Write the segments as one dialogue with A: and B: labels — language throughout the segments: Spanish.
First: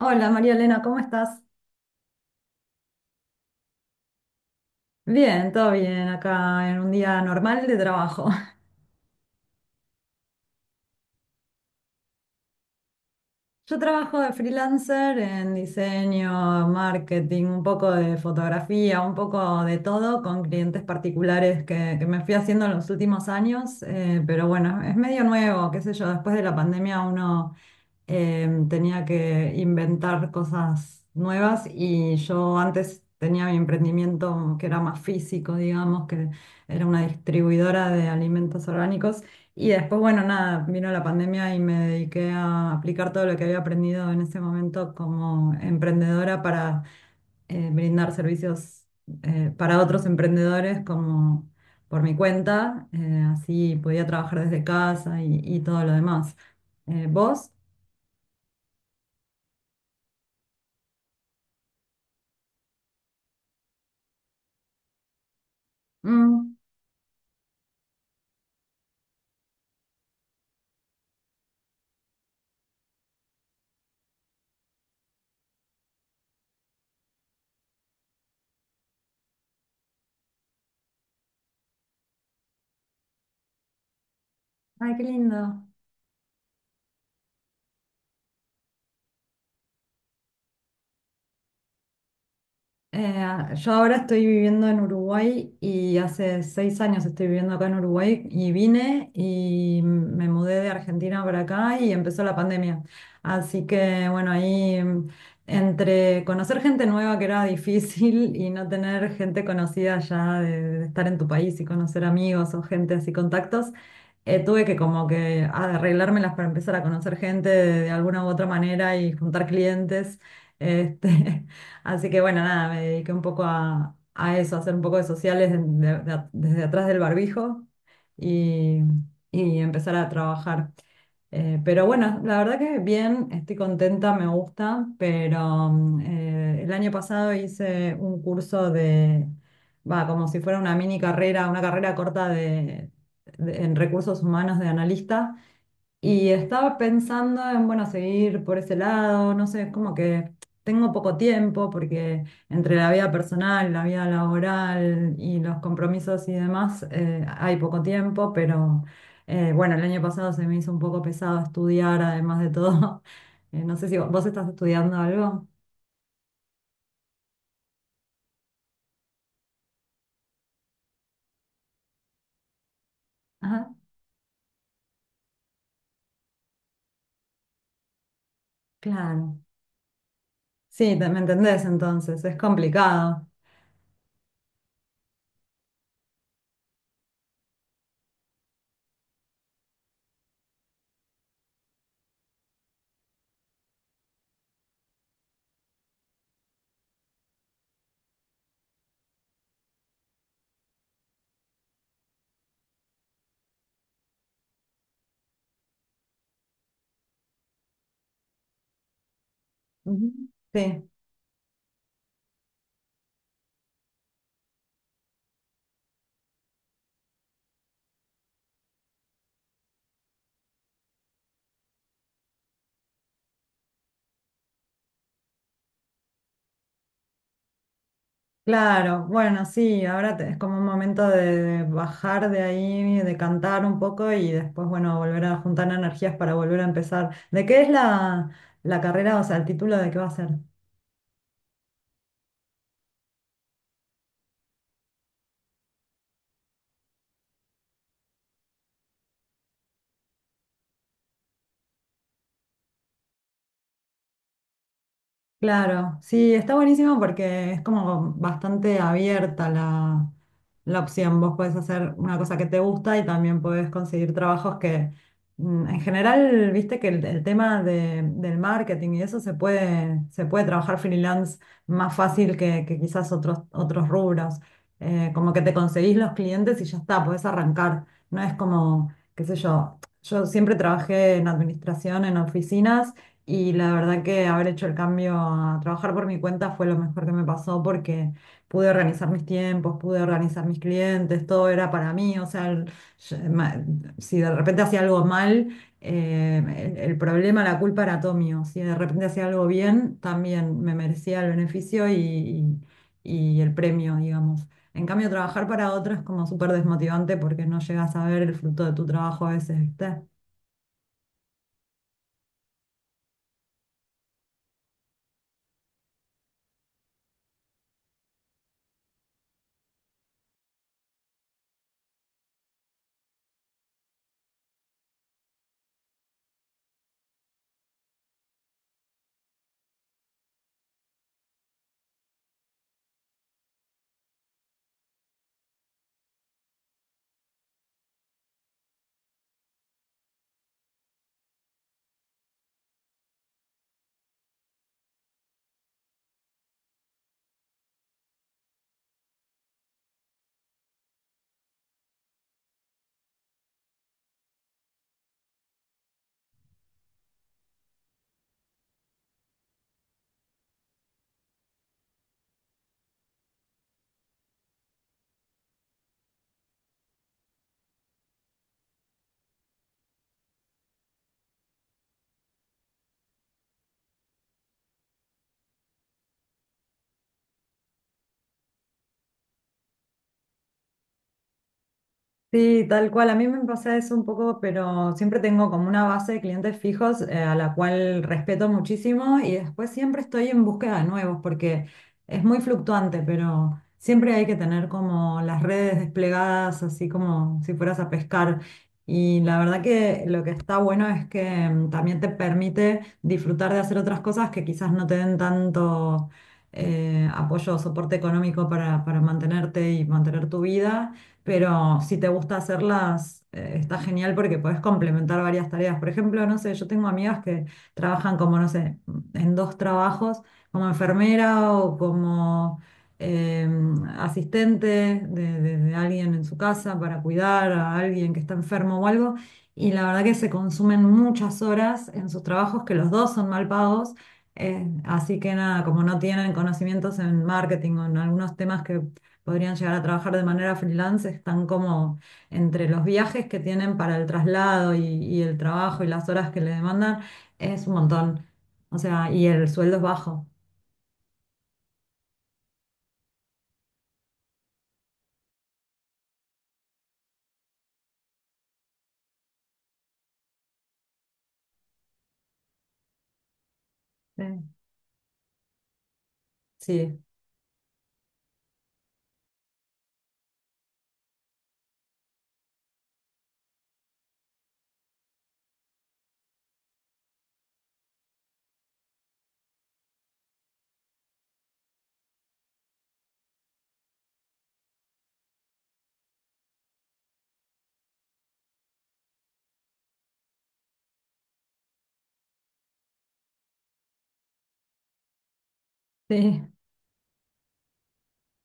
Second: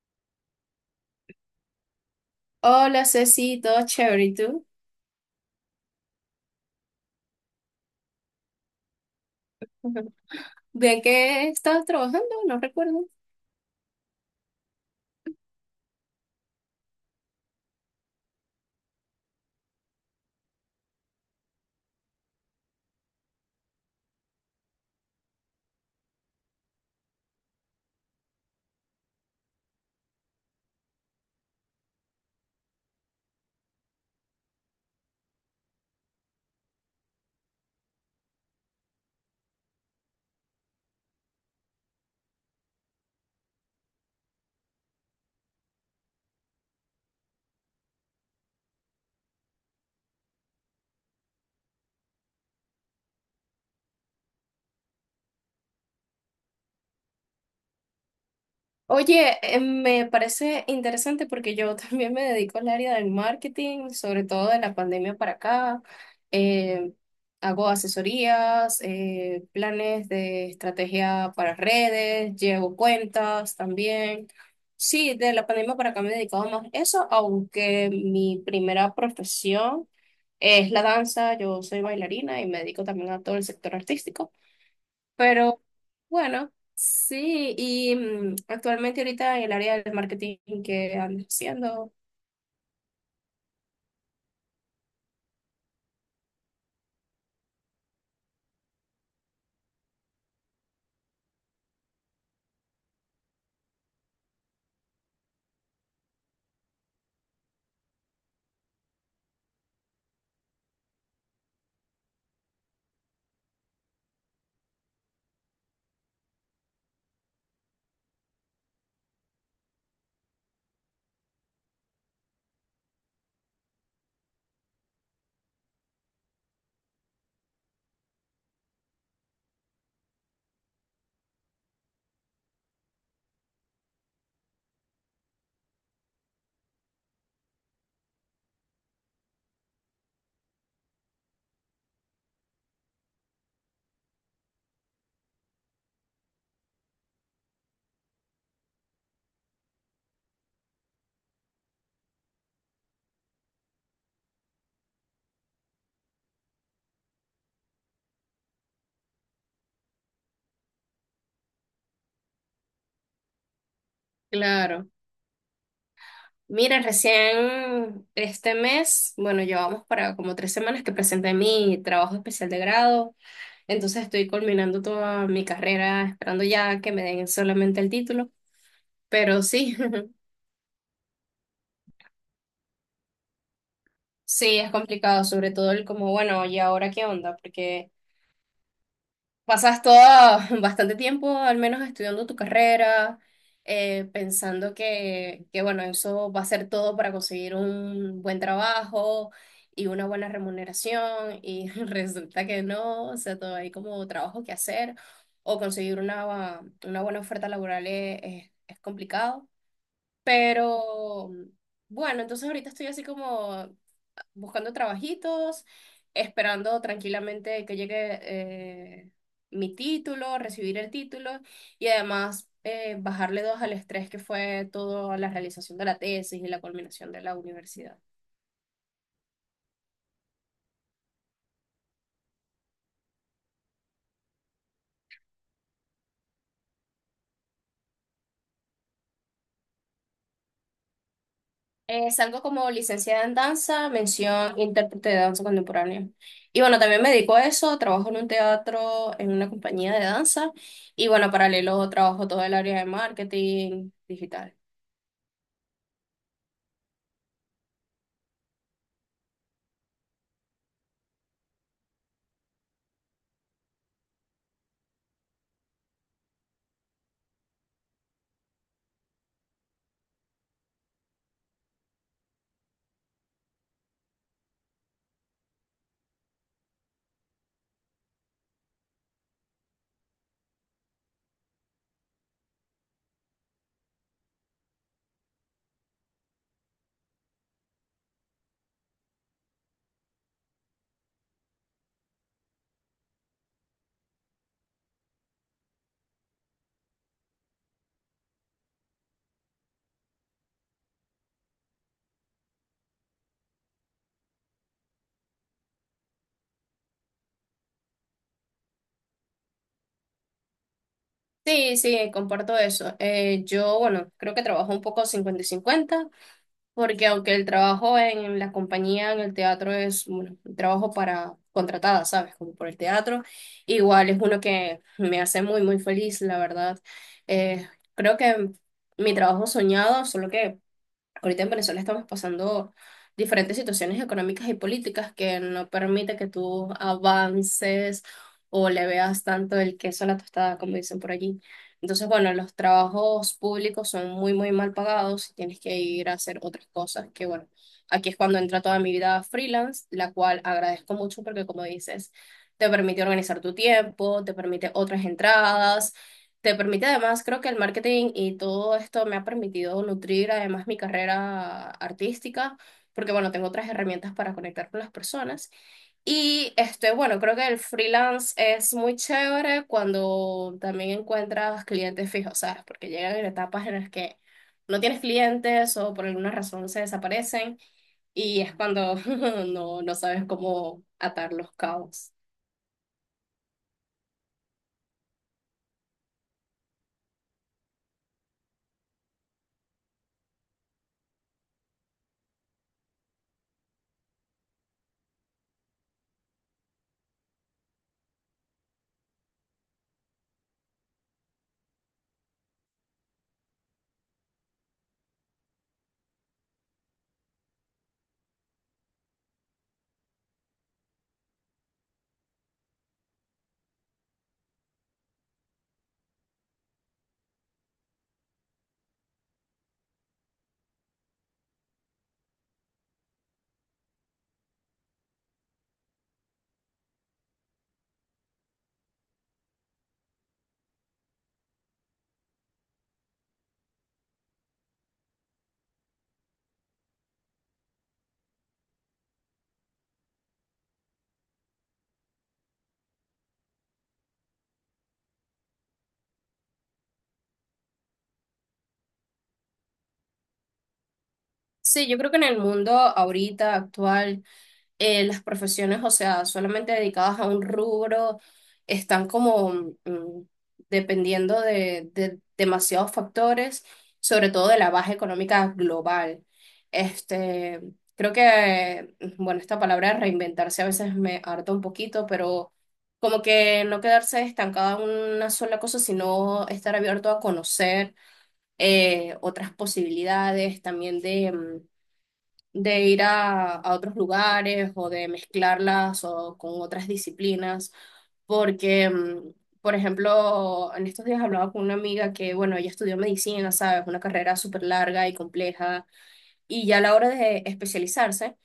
A: Hola María Elena, ¿cómo estás?
B: Hola Ceci, todo chévere, ¿y tú?
A: Bien, todo bien acá en un día normal de trabajo.
B: ¿De qué estabas trabajando? No recuerdo.
A: Yo trabajo de freelancer en diseño, marketing, un poco de fotografía, un poco de todo con clientes particulares que me fui haciendo en los últimos años, pero bueno, es medio nuevo, qué sé yo, después de la pandemia uno tenía que inventar cosas nuevas y yo antes tenía mi emprendimiento que era más físico, digamos, que era una distribuidora de alimentos orgánicos y después, bueno, nada, vino la pandemia y me dediqué a aplicar todo lo que había aprendido en ese momento como emprendedora para brindar servicios para otros emprendedores como... por mi cuenta, así podía trabajar desde casa y todo lo demás. ¿Vos?
B: Oye, me parece interesante porque yo también me dedico al área del marketing, sobre todo de la pandemia para acá.
A: Mm.
B: Eh, hago asesorías, planes de estrategia para redes, llevo cuentas también. Sí, de la pandemia para acá me he dedicado más a eso, aunque mi primera profesión es la danza. Yo soy bailarina y me dedico también a todo el sector artístico.
A: Ay, qué
B: Pero
A: lindo.
B: bueno, sí, y actualmente ahorita en el área del marketing que ando haciendo.
A: Eh, yo ahora estoy viviendo en Uruguay y hace 6 años estoy viviendo acá en Uruguay y vine y me mudé de Argentina para acá y empezó la pandemia. Así que bueno, ahí entre conocer gente nueva que era difícil y no tener gente conocida ya de estar en tu país y conocer amigos o gente así contactos, tuve que como que arreglármelas para empezar a conocer gente de alguna u otra manera y juntar clientes. Este, así que bueno, nada, me dediqué un poco a eso, a hacer un poco de sociales desde atrás del barbijo y, y empezar a trabajar. Pero bueno, la verdad que bien, estoy contenta, me gusta, pero el año pasado hice un curso de, va, como si fuera una mini carrera, una carrera corta de, en recursos humanos de analista y estaba pensando en, bueno, seguir por ese lado, no sé, es como que tengo poco tiempo porque entre la vida personal, la vida laboral y los compromisos y demás, hay poco tiempo, pero bueno, el año pasado se me hizo un poco pesado estudiar, además de todo. No sé si vos estás
B: Claro.
A: estudiando algo.
B: Mira, recién este mes, bueno, llevamos para como tres semanas que presenté mi trabajo especial de grado,
A: Ajá,
B: entonces estoy culminando toda mi carrera, esperando ya que me den solamente el título,
A: claro.
B: pero sí,
A: Sí, me entendés entonces, es complicado.
B: sí, es complicado, sobre todo el como, bueno, ¿y ahora qué onda? Porque pasas todo bastante tiempo, al menos estudiando tu carrera, pensando que, bueno, eso va a ser todo para conseguir un buen trabajo y una buena remuneración, y resulta que no, o sea, todo hay como trabajo que hacer, o conseguir una buena oferta laboral es complicado,
A: Ujú. Sí.
B: pero bueno, entonces ahorita estoy así como buscando trabajitos, esperando tranquilamente que llegue mi título, recibir el título y además bajarle dos al estrés que fue toda la realización de la tesis y la culminación de la universidad.
A: Claro, bueno, sí, ahora es como un momento de bajar de ahí, de cantar un poco y después, bueno, volver a juntar energías para volver a empezar. ¿De qué es la carrera, o sea, el título de qué va a ser?
B: Salgo como licenciada en danza, mención intérprete de danza contemporánea. Y bueno, también me dedico a eso, trabajo en un teatro, en una compañía de danza y bueno, paralelo trabajo todo el área de marketing digital.
A: Claro, sí, está buenísimo porque es como bastante abierta la opción. Vos podés hacer una cosa que te gusta y también podés conseguir trabajos que, mm, en general, viste que el tema del marketing y eso se puede trabajar freelance más fácil que quizás otros, otros rubros. Como que te conseguís los clientes y ya está, podés arrancar. No es como, qué sé yo, yo siempre trabajé en administración, en oficinas. Y la verdad que haber hecho el cambio a trabajar por mi cuenta fue lo mejor que me pasó porque pude organizar mis tiempos, pude organizar mis clientes, todo era para mí. O sea, yo- ma- si de repente hacía algo mal, eh, el problema, la culpa era todo mío. Si de repente hacía algo bien, también me merecía el beneficio y el premio, digamos. En cambio, trabajar para otros es como súper desmotivante porque no llegas a ver el fruto de tu trabajo a veces, ¿viste?
B: Sí, sí, comparto eso. Yo, bueno, creo que trabajo un poco 50 y 50, porque aunque el trabajo en la compañía, en el teatro es, bueno, un trabajo para contratada, ¿sabes? Como por el teatro, igual es uno que me hace muy, muy feliz, la verdad. Eh, Creo que mi trabajo soñado, solo que ahorita en Venezuela estamos pasando diferentes situaciones económicas y políticas que no permite que tú avances o le veas tanto el queso a la tostada, como dicen por allí. Entonces, bueno, los trabajos públicos son muy, muy mal pagados y tienes que ir a hacer otras cosas que, bueno, aquí es cuando entra toda mi vida freelance, la cual agradezco mucho porque, como dices, te permite organizar tu tiempo, te permite otras entradas, te permite además, creo que el marketing y todo esto me ha permitido nutrir además mi carrera artística, porque bueno, tengo otras herramientas para conectar con las personas. Y este, bueno, creo que el freelance es muy chévere cuando también encuentras clientes fijos, ¿sabes? Porque llegan en etapas en las que no tienes clientes o por alguna razón se desaparecen y es cuando no, no sabes cómo atar los cabos.
A: Sí, tal cual. A mí me pasa eso un poco, pero siempre tengo como una base de clientes fijos a la cual respeto muchísimo y después siempre estoy en búsqueda de nuevos porque es muy fluctuante, pero siempre hay que tener como las redes desplegadas, así como si fueras a pescar. Y la verdad que lo que está bueno es que también te permite disfrutar de hacer otras cosas que quizás no te den tanto apoyo o soporte económico para mantenerte y mantener tu vida. Pero si te gusta hacerlas, está genial porque podés complementar varias tareas. Por ejemplo, no sé, yo tengo amigas que trabajan como, no sé, en dos trabajos, como enfermera o como eh, asistente de alguien en su casa para cuidar a alguien que está enfermo o algo. Y la verdad que se consumen muchas horas en sus trabajos, que los dos son mal pagos. Así que nada, como no tienen conocimientos en marketing o en algunos temas que podrían llegar a trabajar de manera freelance están como entre los viajes que tienen para el traslado y el trabajo y las horas que le demandan, es un montón. O sea, y el sueldo es bajo.
B: Sí, yo creo que en el mundo ahorita actual las profesiones, o sea, solamente dedicadas a un rubro, están como dependiendo de demasiados factores,
A: Sí,
B: sobre todo de la baja económica global.
A: sí,
B: Este, creo que, bueno, esta palabra reinventarse a veces me harta un poquito, pero como que no quedarse estancada en una sola cosa, sino estar abierto a conocer otras posibilidades también de de ir a otros lugares o de mezclarlas o con otras disciplinas, porque, por ejemplo, en estos días hablaba con una amiga que, bueno, ella estudió medicina, ¿sabes? Una carrera súper larga y compleja,
A: sí,
B: y ya a la hora de especializarse,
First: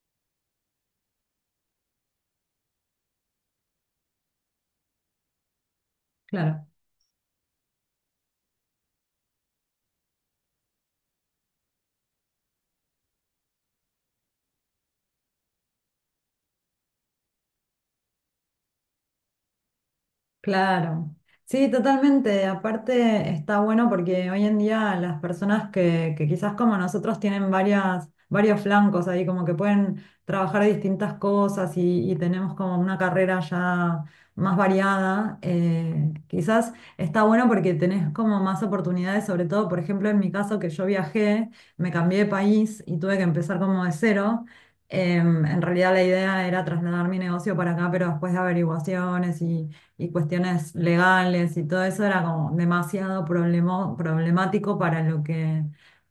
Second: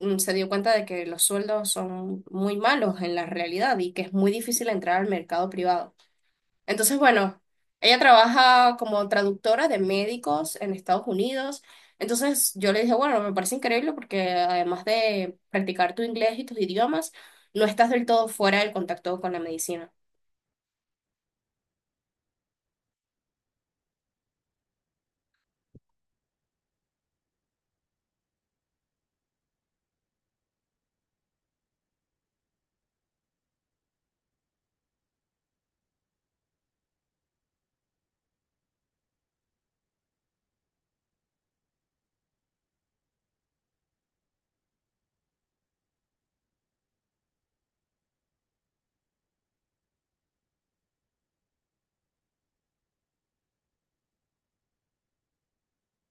B: se dio cuenta de que los sueldos son muy malos en la realidad y que es muy difícil entrar al mercado privado.
A: claro.
B: Entonces, bueno, ella trabaja como traductora de médicos en Estados Unidos. Entonces, yo le dije, bueno, me parece increíble porque además de practicar tu inglés y tus idiomas, no estás del todo fuera del contacto con la medicina.
A: Claro, sí, totalmente. Aparte está bueno porque hoy en día las personas que quizás como nosotros tienen varios flancos ahí, como que pueden trabajar distintas cosas y tenemos como una carrera ya más variada, quizás está bueno porque tenés como más oportunidades, sobre todo, por ejemplo, en mi caso que yo viajé, me cambié de país y tuve que empezar como de cero. En realidad la idea era trasladar mi negocio para acá, pero después de averiguaciones y cuestiones legales y todo eso era como demasiado problemático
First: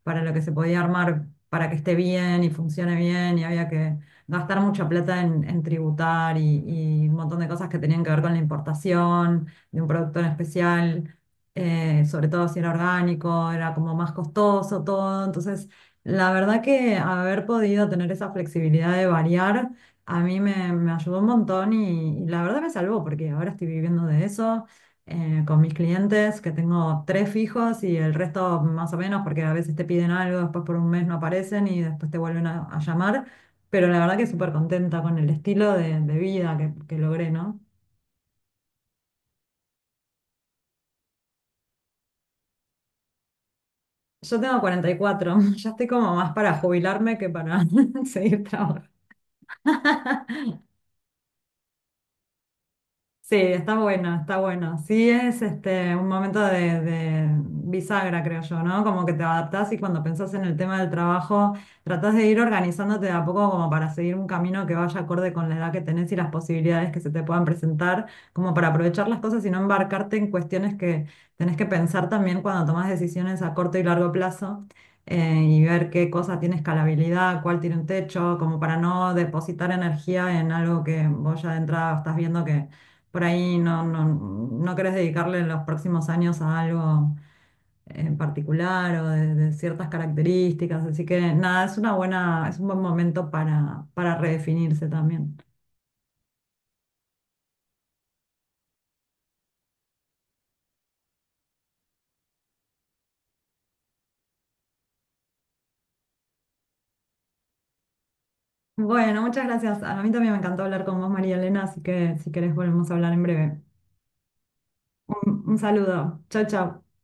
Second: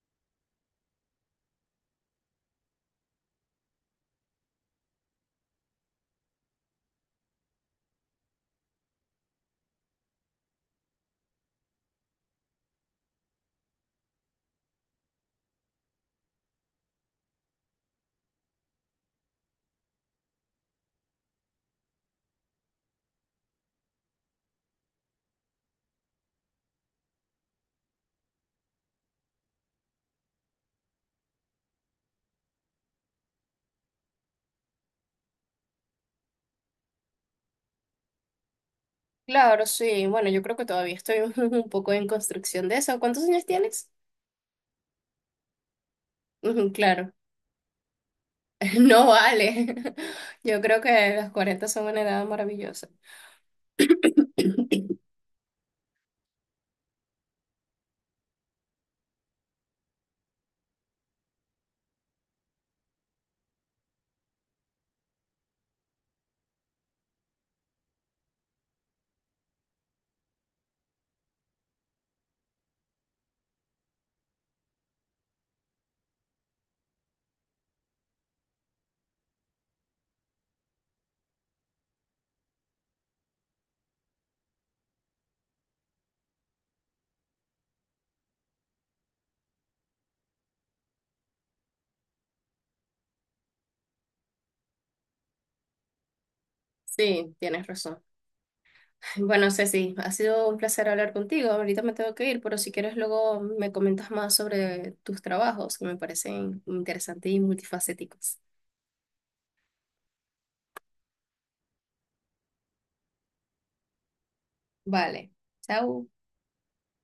A: para lo que se podía armar, para que esté bien y funcione bien y había que gastar mucha plata en tributar y un montón de cosas que tenían que ver con la importación de un producto en especial, sobre todo si era orgánico, era como más costoso todo, entonces... La verdad que haber podido tener esa flexibilidad de variar me ayudó un montón y la verdad me salvó porque ahora estoy viviendo de eso, con mis clientes, que tengo tres fijos y el resto más o menos porque a veces te piden algo, después por un mes no aparecen y después te vuelven a llamar, pero la verdad que súper contenta con el estilo de vida que logré, ¿no?
B: Claro, sí. Bueno, yo creo que todavía estoy un poco en construcción de eso. ¿Cuántos años tienes?
A: Yo tengo 44. Ya estoy como más para
B: Ujú, claro,
A: jubilarme que para seguir trabajando.
B: no vale. Yo creo que los 40 son una edad maravillosa.
A: Sí, está bueno, está bueno. Sí, es este un momento de bisagra, creo yo, ¿no? Como que te adaptás y cuando pensás en el tema del trabajo, tratás de ir organizándote de a poco como para seguir un camino que vaya acorde con la edad que tenés y las posibilidades que se te puedan presentar, como para aprovechar las cosas y no embarcarte en cuestiones que tenés que pensar también cuando tomás decisiones a corto y largo plazo. Y ver qué cosa tiene escalabilidad, cuál tiene un techo, como para no depositar energía en algo que vos ya de entrada estás viendo que por ahí no querés dedicarle los próximos años a algo en particular o de ciertas características. Así que nada, es una buena, es un buen momento para redefinirse también.
B: Sí, tienes razón. Bueno, Ceci, ha sido un placer hablar contigo. Ahorita me tengo que ir, pero si quieres luego me comentas más sobre tus trabajos, que me parecen interesantes y multifacéticos.
A: Bueno, muchas gracias. A mí también me encantó hablar con vos, María Elena, así que si querés volvemos a hablar en breve.
B: Vale,
A: Un
B: chao.
A: saludo. Chao, chao.